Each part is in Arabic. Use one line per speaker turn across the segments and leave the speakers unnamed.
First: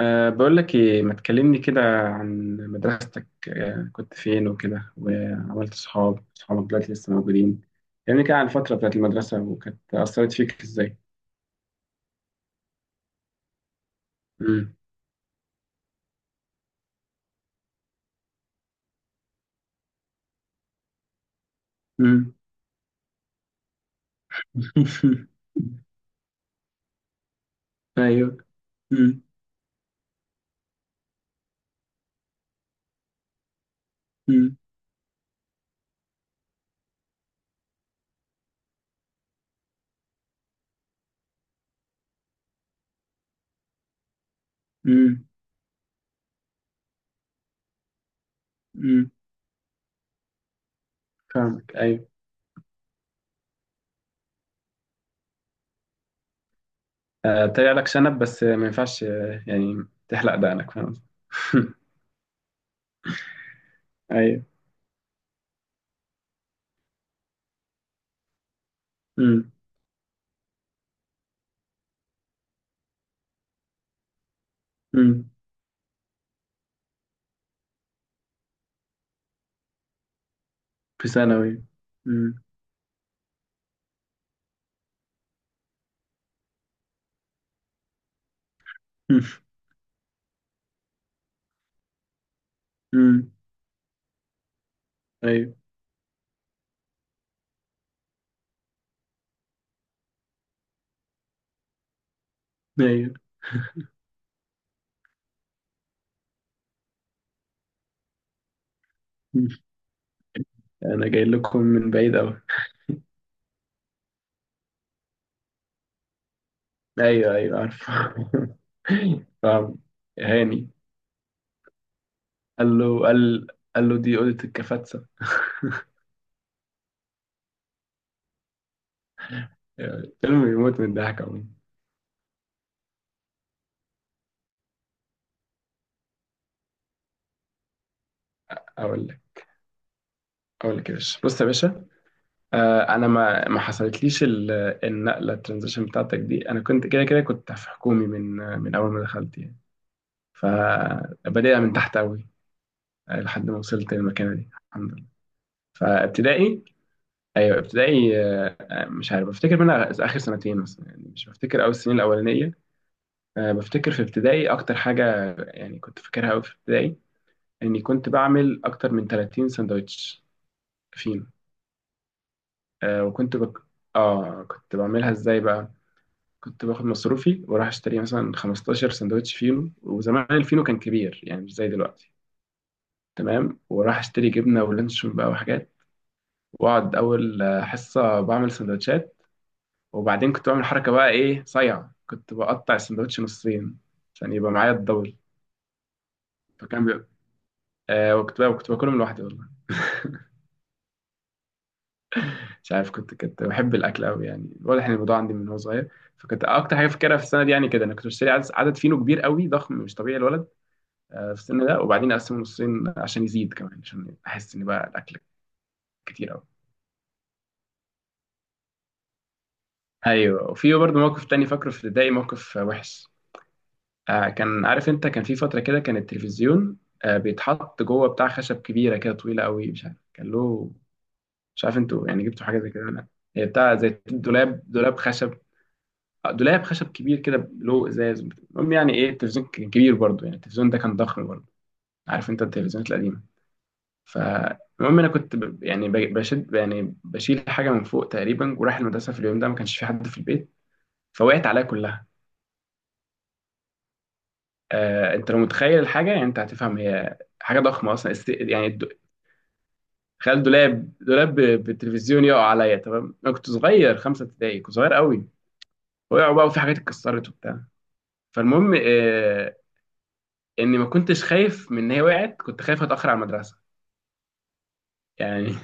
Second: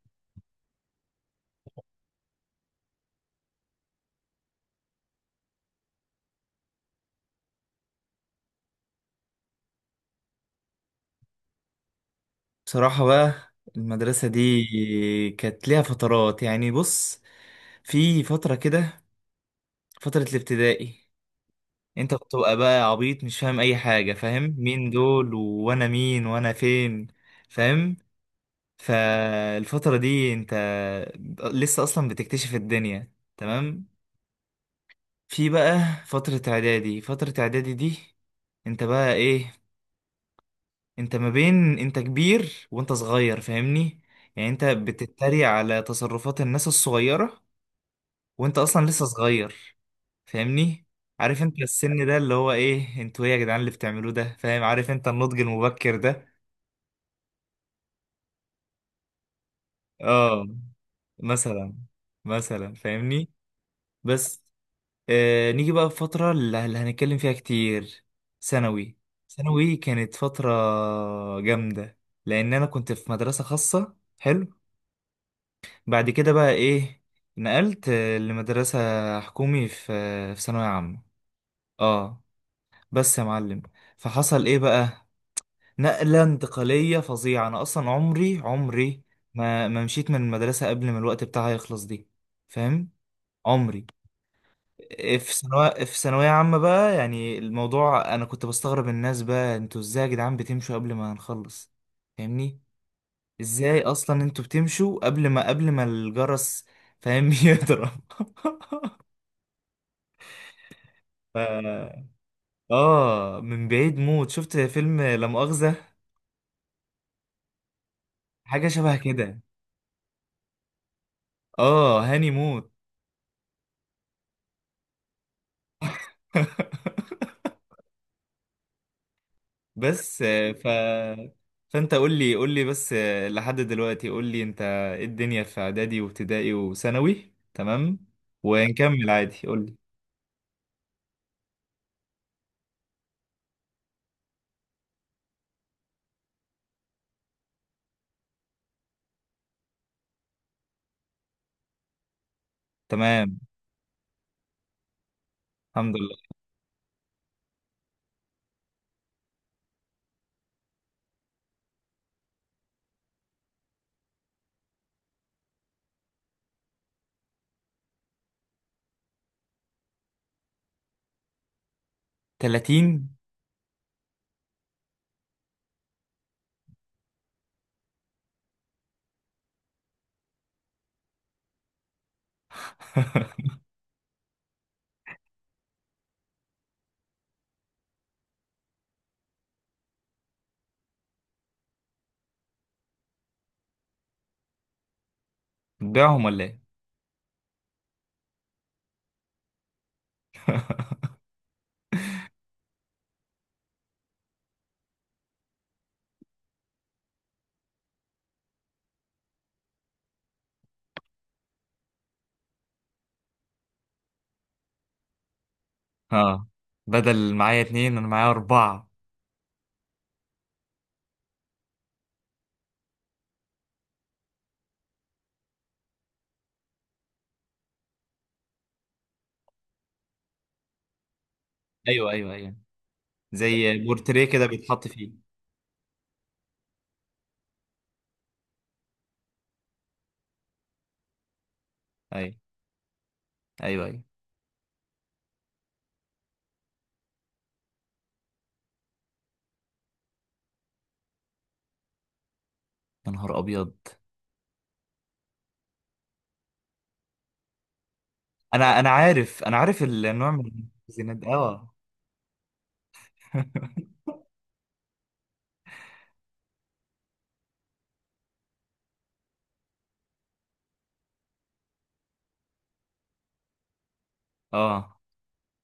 بقول لك، إيه ما تكلمني كده عن مدرستك، كنت فين وكده، وعملت صحابك دلوقتي لسه موجودين؟ كلمني كده عن الفترة بتاعت المدرسة وكانت أثرت فيك إزاي.
بصراحة بقى المدرسة
مم.
دي كانت ليها فترات، يعني بص. في فترة كده، فترة الابتدائي، انت
مم.
بتبقى بقى عبيط، مش فاهم اي حاجة، فاهم مين دول وانا مين وانا فين، فاهم؟
أيوه. مم.
فالفترة دي انت لسه اصلا بتكتشف الدنيا، تمام.
مم.
في بقى فترة اعدادي، فترة اعدادي دي انت بقى ايه؟ انت ما بين انت كبير وانت صغير، فاهمني؟ يعني انت
مم.
بتتريق على تصرفات الناس الصغيرة وانت اصلا لسه
مم.
صغير، فاهمني؟ عارف انت
فاهمك،
السن
أيوه.
ده اللي هو ايه؟ انتوا ايه يا جدعان اللي بتعملوه ده؟ فاهم؟ عارف انت النضج المبكر ده؟
طلع لك شنب بس ما ينفعش، يعني تحلق
اه،
دقنك، فاهم.
مثلا. مثلا فاهمني؟ بس
أيوه.
نيجي بقى في فترة اللي هنتكلم فيها كتير. ثانوي.
مم.
ثانوي كانت فترة جامدة لأن أنا كنت في مدرسة خاصة، حلو.
مم.
بعد كده بقى ايه؟ نقلت، لمدرسة حكومي، في ثانوية عامة.
في ثانوي.
اه.
مم.
بس يا معلم، فحصل ايه بقى؟ نقلة انتقالية فظيعة. انا اصلا عمري عمري ما مشيت من المدرسة قبل ما الوقت بتاعها يخلص دي، فاهم؟
مم.
عمري! في
أيوه.
ثانوية، في ثانوية عامة بقى، يعني الموضوع انا كنت بستغرب الناس. بقى انتوا ازاي يا جدعان بتمشوا قبل ما هنخلص؟ فاهمني؟
أيوه.
ازاي اصلا انتوا بتمشوا قبل ما الجرس، فاهم، يضرب؟
أنا جاي
ف...
لكم من بعيد أوي.
اه، من بعيد موت. شفت فيلم لا مؤاخذة؟
ايوه ايوه عارف.
حاجة شبه كده.
فاهم. هاني.
اه، هاني موت.
قال له. قال له دي اوضه الكفاتسه. يعني
بس آه،
فيلم
ف
يموت من الضحك عموما.
فانت قول لي بس، لحد دلوقتي، قول لي انت ايه الدنيا في اعدادي وابتدائي وثانوي، تمام،
اقول
ونكمل
لك
عادي. قول لي.
اقول لك يا باشا، بص يا باشا. انا ما حصلتليش النقله، الترانزيشن بتاعتك دي. انا كنت كده كده كنت في حكومي من اول ما دخلت يعني. فبدأت من تحت قوي،
تمام.
لحد ما وصلت للمكانه دي، الحمد لله.
الحمد لله.
فابتدائي، ايوه ابتدائي. مش عارف بفتكر منها اخر سنتين مثلا، يعني مش بفتكر اول السنين الاولانيه. بفتكر في ابتدائي أكتر حاجة، يعني كنت فاكرها أوي في ابتدائي، إني كنت بعمل أكتر من 30 سندوتش. فين؟ أه
30.
وكنت بك... كنت بعملها إزاي بقى. كنت باخد مصروفي وأروح أشتري مثلا 15 سندوتش فينو، وزمان الفينو كان كبير يعني مش زي دلوقتي. تمام، وراح أشتري جبنة ولانشون بقى وحاجات، وأقعد أول حصة بعمل سندوتشات. وبعدين كنت بعمل حركة بقى إيه صايعة، كنت بقطع السندوتش نصين عشان يبقى معايا الدبل.
بتبيعهم ولا ايه؟
فكان بيبقى وكنت باكلهم لوحدي والله. مش عارف، كنت بحب الاكل قوي، يعني واضح ان الموضوع عندي من هو صغير. فكنت اكتر حاجه فاكرها في السنه دي، يعني كده انا كنت بشتري عدد فينو كبير قوي ضخم مش طبيعي الولد في السن ده، وبعدين اقسمه نصين عشان يزيد كمان، عشان احس ان بقى الاكل كتير قوي.
اه، بدل معايا اتنين انا معايا اربعة.
ايوه، وفي برضه موقف تاني فاكره في ابتدائي، موقف وحش. كان، عارف انت، كان في فتره كده كان التلفزيون بيتحط جوه بتاع خشب كبيره كده، طويله قوي، مش عارف كان له. مش عارف انتوا
ايوه،
يعني
ايوه،
جبتوا
ايوه.
حاجه زي كده ولا لا. هي بتاع
زي
زي
بورتريه كده بيتحط
دولاب
فيه.
خشب، دولاب خشب كبير كده له ازاز. المهم يعني ايه، التلفزيون كان كبير برضه، يعني التلفزيون ده كان ضخم برضه، عارف
ايوه،
انت التلفزيونات القديمه.
ايوه، ايوه.
فالمهم انا كنت يعني بشد، يعني بشيل حاجه من فوق تقريبا، ورايح المدرسه في اليوم ده، ما كانش في حد في البيت، فوقعت عليا كلها.
يا نهار ابيض!
انت لو متخيل الحاجه يعني انت هتفهم، هي حاجه ضخمه اصلا يعني
انا عارف، انا عارف النوع
تخيل
من
دولاب
الزينات ده. اه.
بالتلفزيون يقع عليا. تمام، انا كنت صغير، خمسه ابتدائي، كنت صغير قوي. وقعوا بقى وفي حاجات اتكسرت وبتاع. فالمهم اني ما كنتش خايف من ان هي وقعت، كنت خايف اتاخر على المدرسه
اه.
يعني.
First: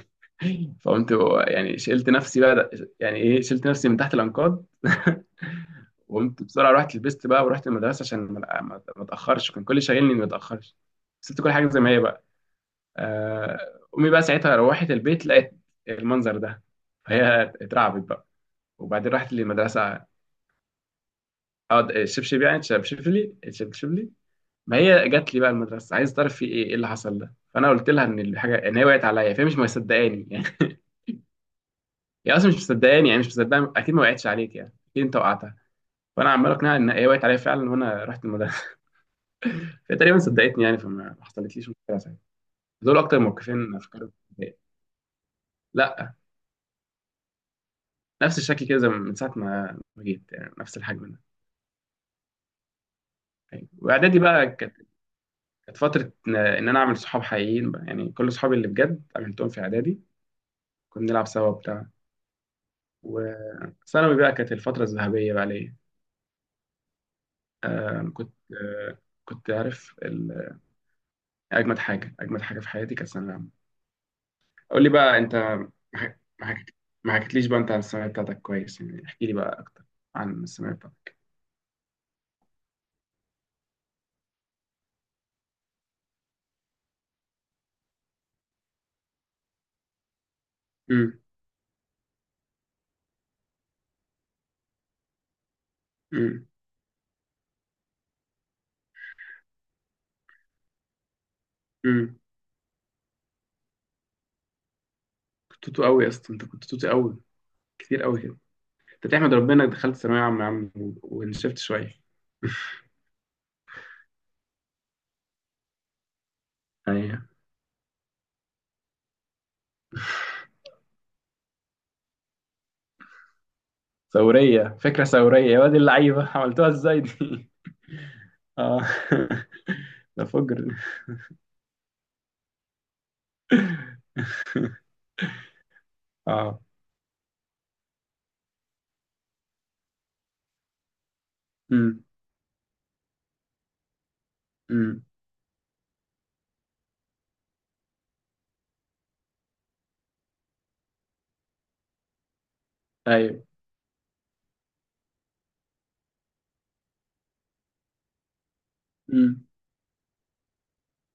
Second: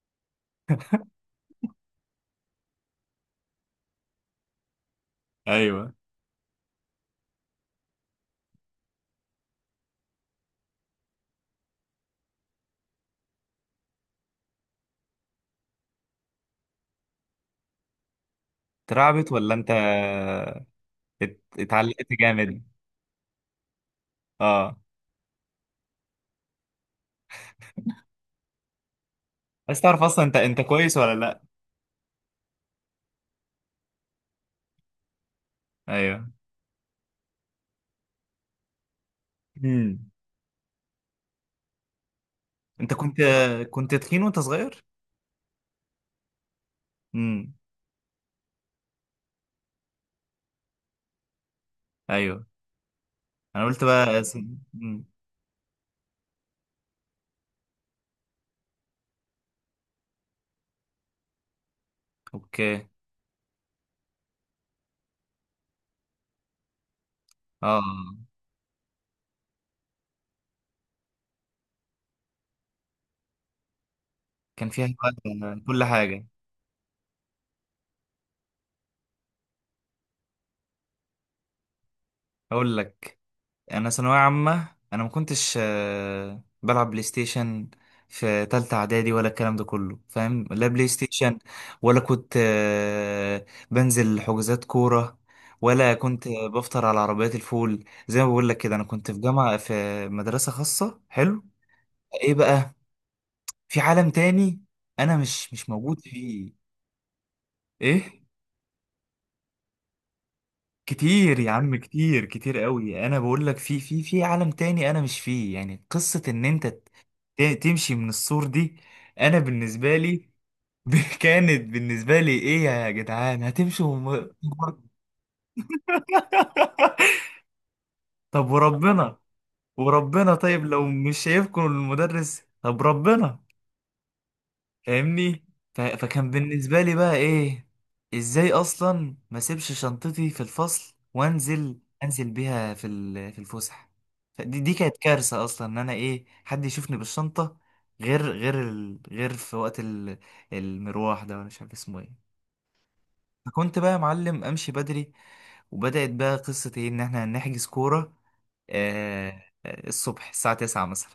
فقمت يعني، شلت نفسي بقى، يعني ايه، شلت نفسي من تحت الانقاض.
ايوه.
وقمت بسرعه، رحت لبست بقى ورحت المدرسه عشان ما اتاخرش، كان كل اللي شاغلني اني ما اتاخرش. سبت كل حاجه زي ما هي بقى. آه، امي بقى ساعتها روحت البيت، لقيت المنظر ده، فهي اترعبت بقى وبعدين
اترعبت
راحت
ولا انت
للمدرسه. اه
اتعلقت
الشبشب،
جامد؟
يعني شبشب لي، الشبشب لي. ما
اه.
هي جات لي بقى المدرسه عايز تعرف في ايه، اللي حصل ده. فانا قلت لها ان الحاجه، ان هي وقعت عليا، فهي مش
عايز تعرف اصلا
مصدقاني،
انت
يعني
انت كويس ولا لا.
هي اصلا مش مصدقاني، يعني مش مصدقاني، اكيد ما وقعتش عليك يعني، اكيد انت وقعتها.
ايوه.
فانا عمال اقنعها ان هي وقعت عليا فعلا، وانا رحت المدرسه. فهي
امم.
تقريبا صدقتني يعني، فما ما حصلتليش مشكله ساعتها.
انت
دول
كنت،
اكتر موقفين
كنت
فكرت
تخين وانت
فيهم.
صغير؟
لا،
امم.
نفس الشكل كده، زي من ساعه ما جيت، يعني نفس الحجم ده.
ايوه. انا
أيوة.
قلت
واعدادي
بقى
بقى كانت،
مم.
كانت فتره إن انا اعمل صحاب حقيقيين بقى، يعني كل صحابي اللي بجد عملتهم في اعدادي، كنا بنلعب سوا وبتاع.
اوكي.
ثانوي بقى كانت الفترة الذهبية بقى ليا.
اه،
آه كنت آه كنت عارف ال- أجمد حاجة في حياتي كانت ثانوية عامة.
كان
قول
فيها
لي بقى، أنت
بقى كل حاجه.
ما حكيتليش بقى أنت عن الثانوية بتاعتك كويس، يعني احكي لي بقى أكتر عن الثانوية بتاعتك.
اقول لك. يعني انا ثانويه عامه انا ما كنتش، بلعب بلاي ستيشن في تالتة اعدادي ولا الكلام ده كله، فاهم؟ لا بلاي
أمم.
ستيشن ولا كنت، بنزل حجوزات كوره، ولا كنت
أمم.
بفطر على عربيات الفول. زي ما بقول لك كده، انا كنت في جامعه، في مدرسه خاصه، حلو.
أمم.
ايه بقى؟ في عالم تاني انا مش
كنت
مش
توتو
موجود
قوي يا اسطى، أنت
فيه.
كنت توتو قوي، كتير
ايه؟
قوي كده. أنت تحمد ربنا إنك دخلت ثانوية عامة يا عم
كتير يا
ونشفت
عم،
شوية.
كتير، كتير قوي. انا بقول لك في في عالم تاني انا مش فيه. يعني قصة ان انت
أيوه.
تمشي من السور دي، انا بالنسبه لي كانت بالنسبه لي ايه يا جدعان هتمشوا وم...
فكرة ثورية يا واد، اللعيبة عملتوها إزاي دي؟
طب
آه
وربنا.
ده
وربنا طيب
فجر.
لو مش شايفكم المدرس طب ربنا، فاهمني؟ فكان
اه.
بالنسبة لي بقى ايه؟ ازاي اصلا ما اسيبش شنطتي في الفصل وانزل،
امم.
انزل بيها في الفسح! فدي دي كانت
امم.
كارثة اصلا ان انا ايه حد يشوفني بالشنطة، غير غير في وقت المروح ده، ولا مش عارف اسمه ايه.
ايوه.
فكنت بقى يا معلم امشي بدري، وبدأت بقى قصة ايه ان احنا نحجز كورة آه...
امم.
الصبح الساعة 9 مثلا،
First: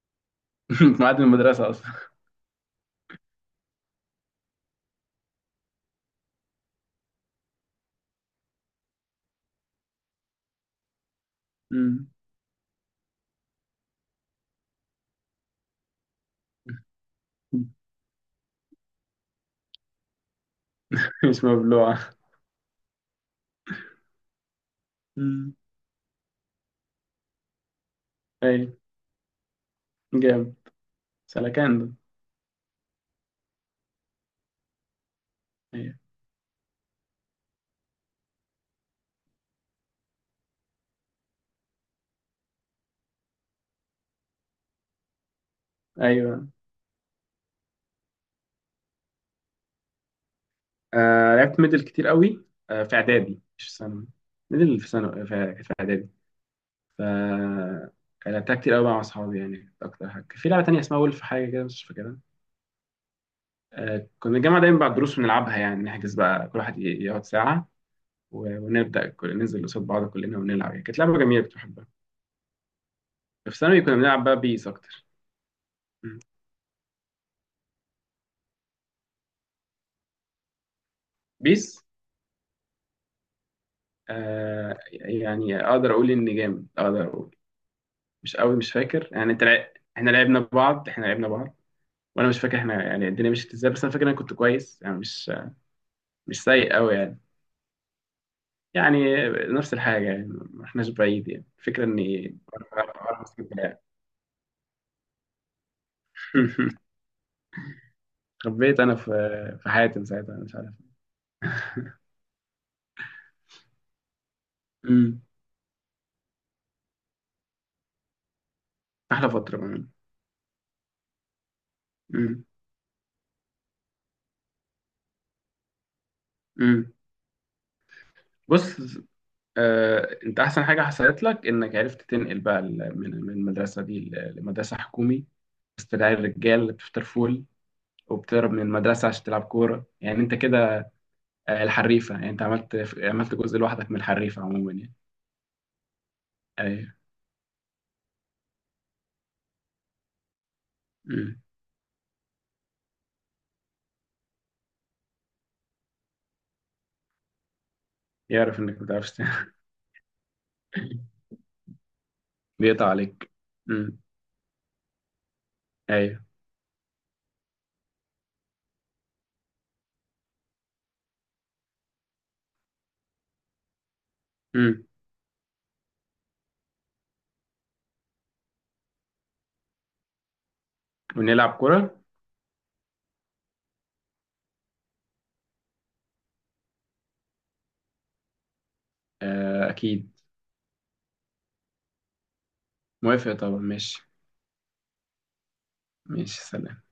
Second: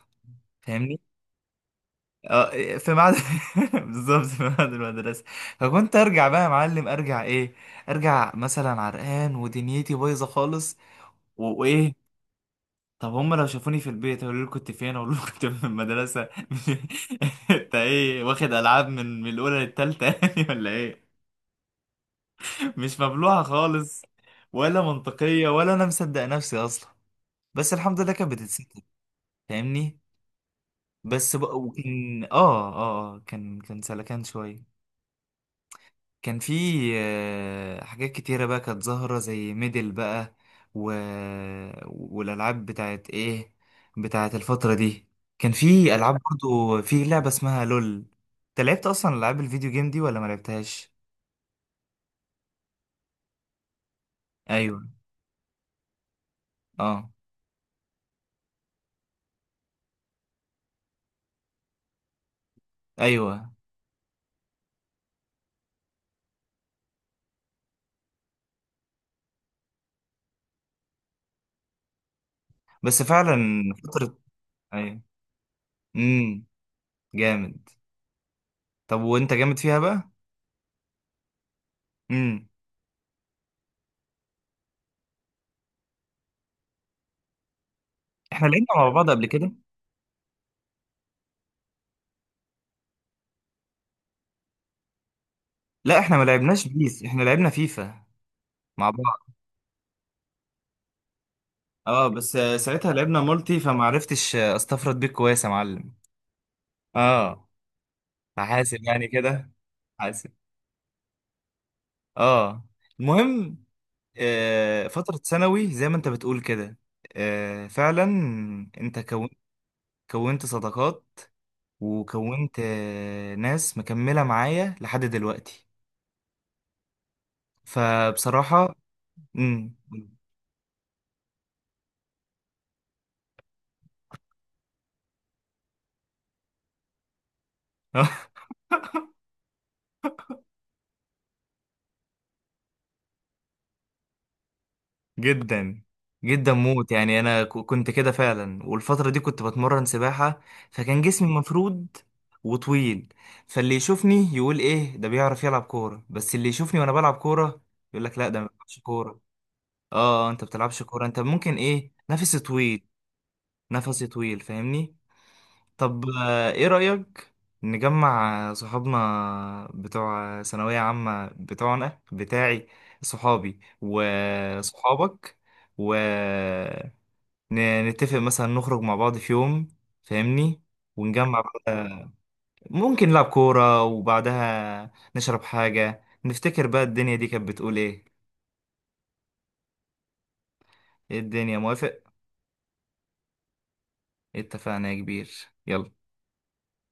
فاهمني؟
معاد المدرسة اصلا.
اه، في ميعاد، بالظبط في ميعاد المدرسة. فكنت ارجع بقى يا معلم، ارجع ايه؟ ارجع مثلا عرقان ودنيتي بايظة خالص، وايه.
امم.
طب هم لو شافوني في البيت هيقولوا لي كنت فين؟ اقول لهم كنت في المدرسة. انت ايه واخد العاب من من الاولى للتالتة يعني ولا ايه؟
مش مبلوعة.
مش مبلوعة خالص، ولا منطقية،
امم.
ولا انا مصدق نفسي اصلا. بس الحمد لله كانت
ايوه.
بتتستر، فاهمني؟
جامد.
بس بقى،
سلكان ده.
وكان كان كان سلكان شوية.
ايوه
كان في، حاجات كتيرة بقى كانت ظاهرة زي ميدل بقى، و... والألعاب بتاعت إيه، بتاعت الفترة دي. كان في ألعاب
ايوه.
برضو، في لعبة اسمها لول. أنت لعبت أصلا ألعاب الفيديو جيم دي ولا ما لعبتهاش؟
لعبت ميدل كتير قوي، في اعدادي مش في ثانوي. ميدل
أيوه.
في ثانوي في اعدادي. ف
أه.
كان لعبتها كتير قوي بقى مع اصحابي يعني، كانت اكتر حاجة. في لعبة تانية اسمها ولف، حاجة كده مش فاكرها.
أيوه.
كنا الجامعة دايما بعد الدروس بنلعبها، يعني نحجز بقى كل واحد يقعد ساعة، ونبدأ ننزل قصاد بعض كلنا ونلعب، يعني كانت لعبة جميلة كنت بحبها.
بس فعلا.
في ثانوي كنا
فترة.
بنلعب بقى بيس
أيوه.
اكتر. مم.
أمم. جامد. طب وأنت جامد فيها بقى؟
بيس،
أمم.
يعني اقدر اقول ان جامد، اقدر اقول مش
إحنا
قوي،
لعبنا
مش
مع
فاكر
بعض قبل
يعني. انت
كده؟
احنا لعبنا بعض، احنا لعبنا بعض، وانا مش فاكر احنا يعني الدنيا مشيت ازاي، بس انا فاكر إن انا كنت كويس يعني، مش
لا، إحنا ما
مش
لعبناش
سيء قوي
بيس،
يعني،
إحنا لعبنا فيفا مع
يعني
بعض.
نفس الحاجه يعني، ما احناش بعيد، يعني الفكره
اه بس
اني
آه، ساعتها لعبنا
بعرف أسكت
مالتي
بلاعب.
فمعرفتش، استفرد بيك كويس يا معلم. اه،
خبيت
فحاسب
انا
يعني كده،
في حياتي من
حاسب.
ساعتها أنا مش عارف.
اه. المهم، آه، فترة
امم.
ثانوي زي ما انت بتقول كده، آه، فعلا انت
احلى
كونت،
فتره بقى.
كونت صداقات،
امم.
وكونت آه ناس مكملة معايا لحد دلوقتي.
امم.
فبصراحة.
بص،
امم.
انت احسن حاجه حصلت لك انك عرفت تنقل بقى من المدرسه دي لمدرسه حكومي، وسط العيال الرجال اللي بتفطر فول وبتهرب من المدرسه عشان تلعب كوره، يعني انت كده الحريفه، يعني انت عملت جزء لوحدك من الحريفه عموما يعني.
جدا، جدا
ايوه.
موت. يعني انا كنت كده فعلا، والفتره دي كنت بتمرن سباحه، فكان جسمي
امم.
مفرود وطويل. فاللي يشوفني يقول ايه ده بيعرف يلعب كوره، بس اللي يشوفني وانا بلعب كوره يقول لك لا ده ما
يعرف
بيلعبش
انك ما بتعرفش
كوره.
تعمل.
اه، انت بتلعبش كوره، انت ممكن ايه، نفسي طويل.
بيقطع عليك. امم.
نفسي طويل، فاهمني؟ طب
ايوه.
آه، ايه رأيك نجمع صحابنا بتوع ثانوية عامة، بتوعنا، بتاعي، صحابي
امم.
وصحابك، ونتفق مثلا نخرج مع بعض في يوم، فاهمني، ونجمع
ونلعب كوره.
بقى، ممكن نلعب كورة وبعدها نشرب حاجة، نفتكر بقى الدنيا دي كانت بتقول ايه.
اكيد.
ايه الدنيا، موافق؟
موافق طبعا، ماشي.
اتفقنا يا كبير. يلا.
ماشي، سلام.